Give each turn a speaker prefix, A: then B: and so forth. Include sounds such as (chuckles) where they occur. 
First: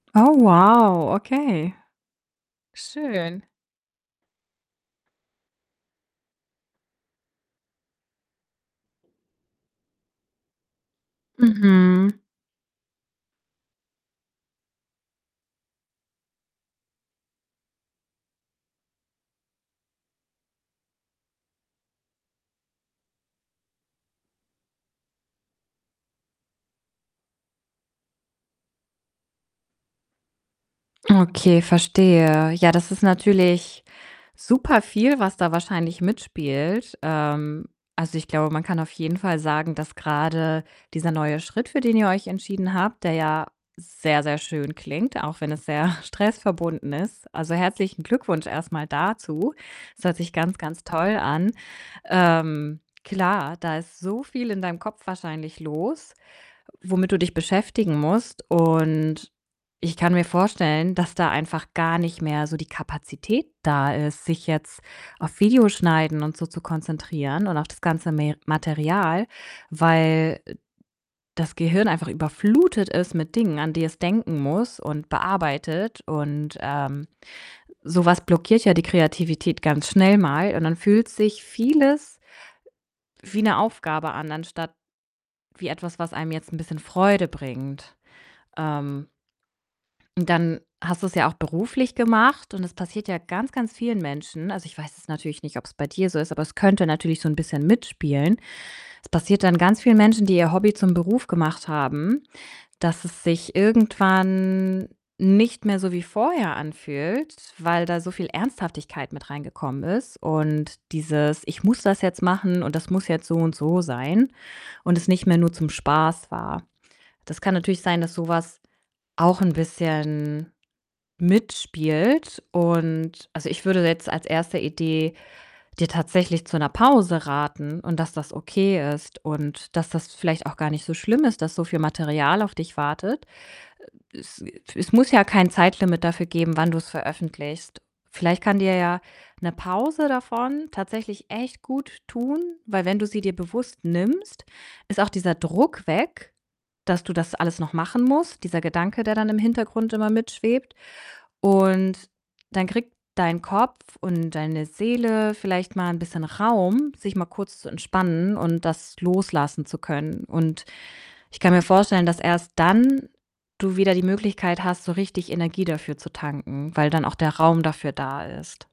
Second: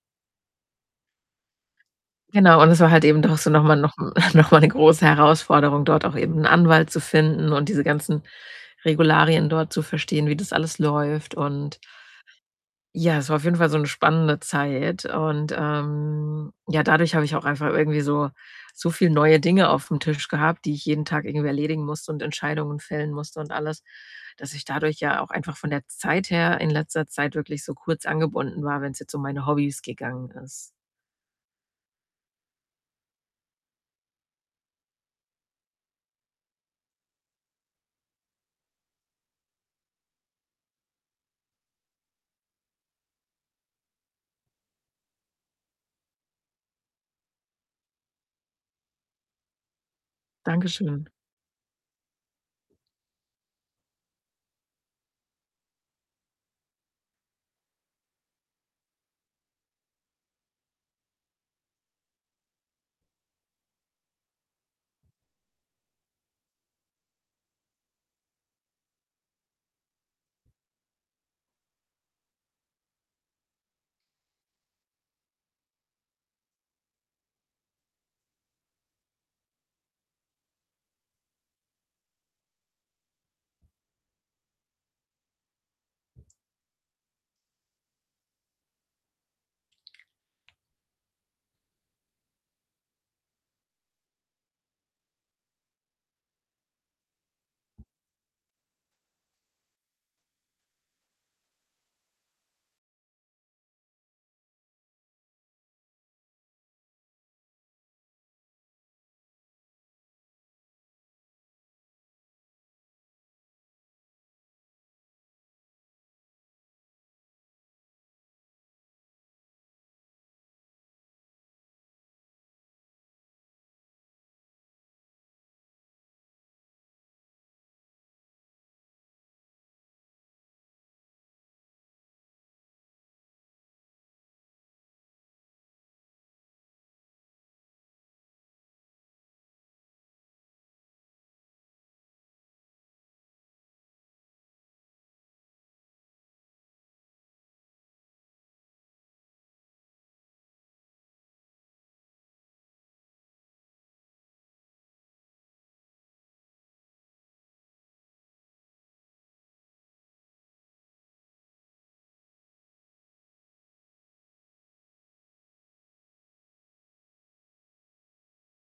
A: Oh, wow. Okay.
B: Genau, und es war halt eben doch
A: Schön.
B: so noch mal nochm (chuckles) noch mal 'ne große Herausforderung, dort auch eben 'n Anwalt zu finden und diese ganzen Regularien dort zu verstehen, wie das alles läuft. Und
A: Mhm.
B: ja, es war auf jeden Fall so 'ne spannende Zeit. Und, ähm, ja, dadurch habe ich auch einfach irgendwie so so viel neue Dinge aufm Tisch gehabt, die ich jeden Tag irgendwie erledigen musste. Und Entscheidungen fällen musste und alles. Dass ich dadurch ja auch einfach von der Zeit her in letzter Zeit wirklich so kurz angebunden war, wenn's jetzt um meine Hobbys gegangen ist.
A: Okay, verstehe. Ja, das ist natürlich super viel, was da wahrscheinlich mitspielt. Ähm, also, ich glaube, man kann auf jeden Fall sagen, dass grade dieser neue Schritt, für den ihr euch entschieden habt, der ja sehr, sehr schön klingt, auch wenn es sehr stressverbunden ist. Also, herzlichen Glückwunsch erst mal dazu. Es hört sich ganz, ganz
B: Dankeschön.
A: toll an. Ähm, klar, da ist so viel in deinem Kopf wahrscheinlich los, womit du dich beschäftigen musst. Und ich kann mir vorstellen, dass da einfach gar nicht mehr so die Kapazität da ist, sich jetzt auf Video schneiden und so zu konzentrieren und auf das ganze Me Material. Weil, äh, das Gehirn einfach überflutet ist mit Dingen, an die es denken muss und bearbeitet und, ähm, so was blockiert ja die Kreativität ganz schnell mal. Und dann fühlt sich vieles wie 'ne Aufgabe an, anstatt wie etwas, was einem jetzt 'n bisschen Freude bringt. Ähm dann hast du's ja auch beruflich gemacht. Und es passiert ja ganz, ganz vielen Menschen. Also, ich weiß es natürlich nicht, ob's bei dir so ist, aber es könnte natürlich so 'n bisschen mitspielen. Das passiert dann ganz vielen Menschen, die ihr Hobby zum Beruf gemacht haben, dass es sich irgendwann nicht mehr so wie vorher anfühlt, weil da so viel Ernsthaftigkeit mit reingekommen ist. Und dieses: „Ich muss das jetzt machen und das muss jetzt so und so sein“, und es nicht mehr nur zum Spaß war. Das kann natürlich sein, dass so was auch 'n bisschen mitspielt und, also, ich würde jetzt als 1. Idee dir tatsächlich zu 'ner Pause raten. Und dass das okay ist und dass das vielleicht auch gar nicht so schlimm ist, dass so viel Material auf dich wartet. Äh, es wir es muss ja kein Zeitlimit dafür geben, wann du's veröffentlichst. Vielleicht kann dir ja 'ne Pause davon tatsächlich echt gut tun. Weil, wenn du sie dir bewusst nimmst, ist auch dieser Druck weg, dass du das alles noch machen musst, dieser Gedanke, der dann im Hintergrund immer mit schwebt. Und dann kriegt dein Kopf und deine Seele vielleicht mal 'n bisschen Raum, sich mal kurz zu entspannen und das loslassen zu können. Und ich kann mir vorstellen, dass erst dann du wieder die Möglichkeit hast, so richtig Energie dafür zu tanken. Weil dann auch der Raum dafür da ist.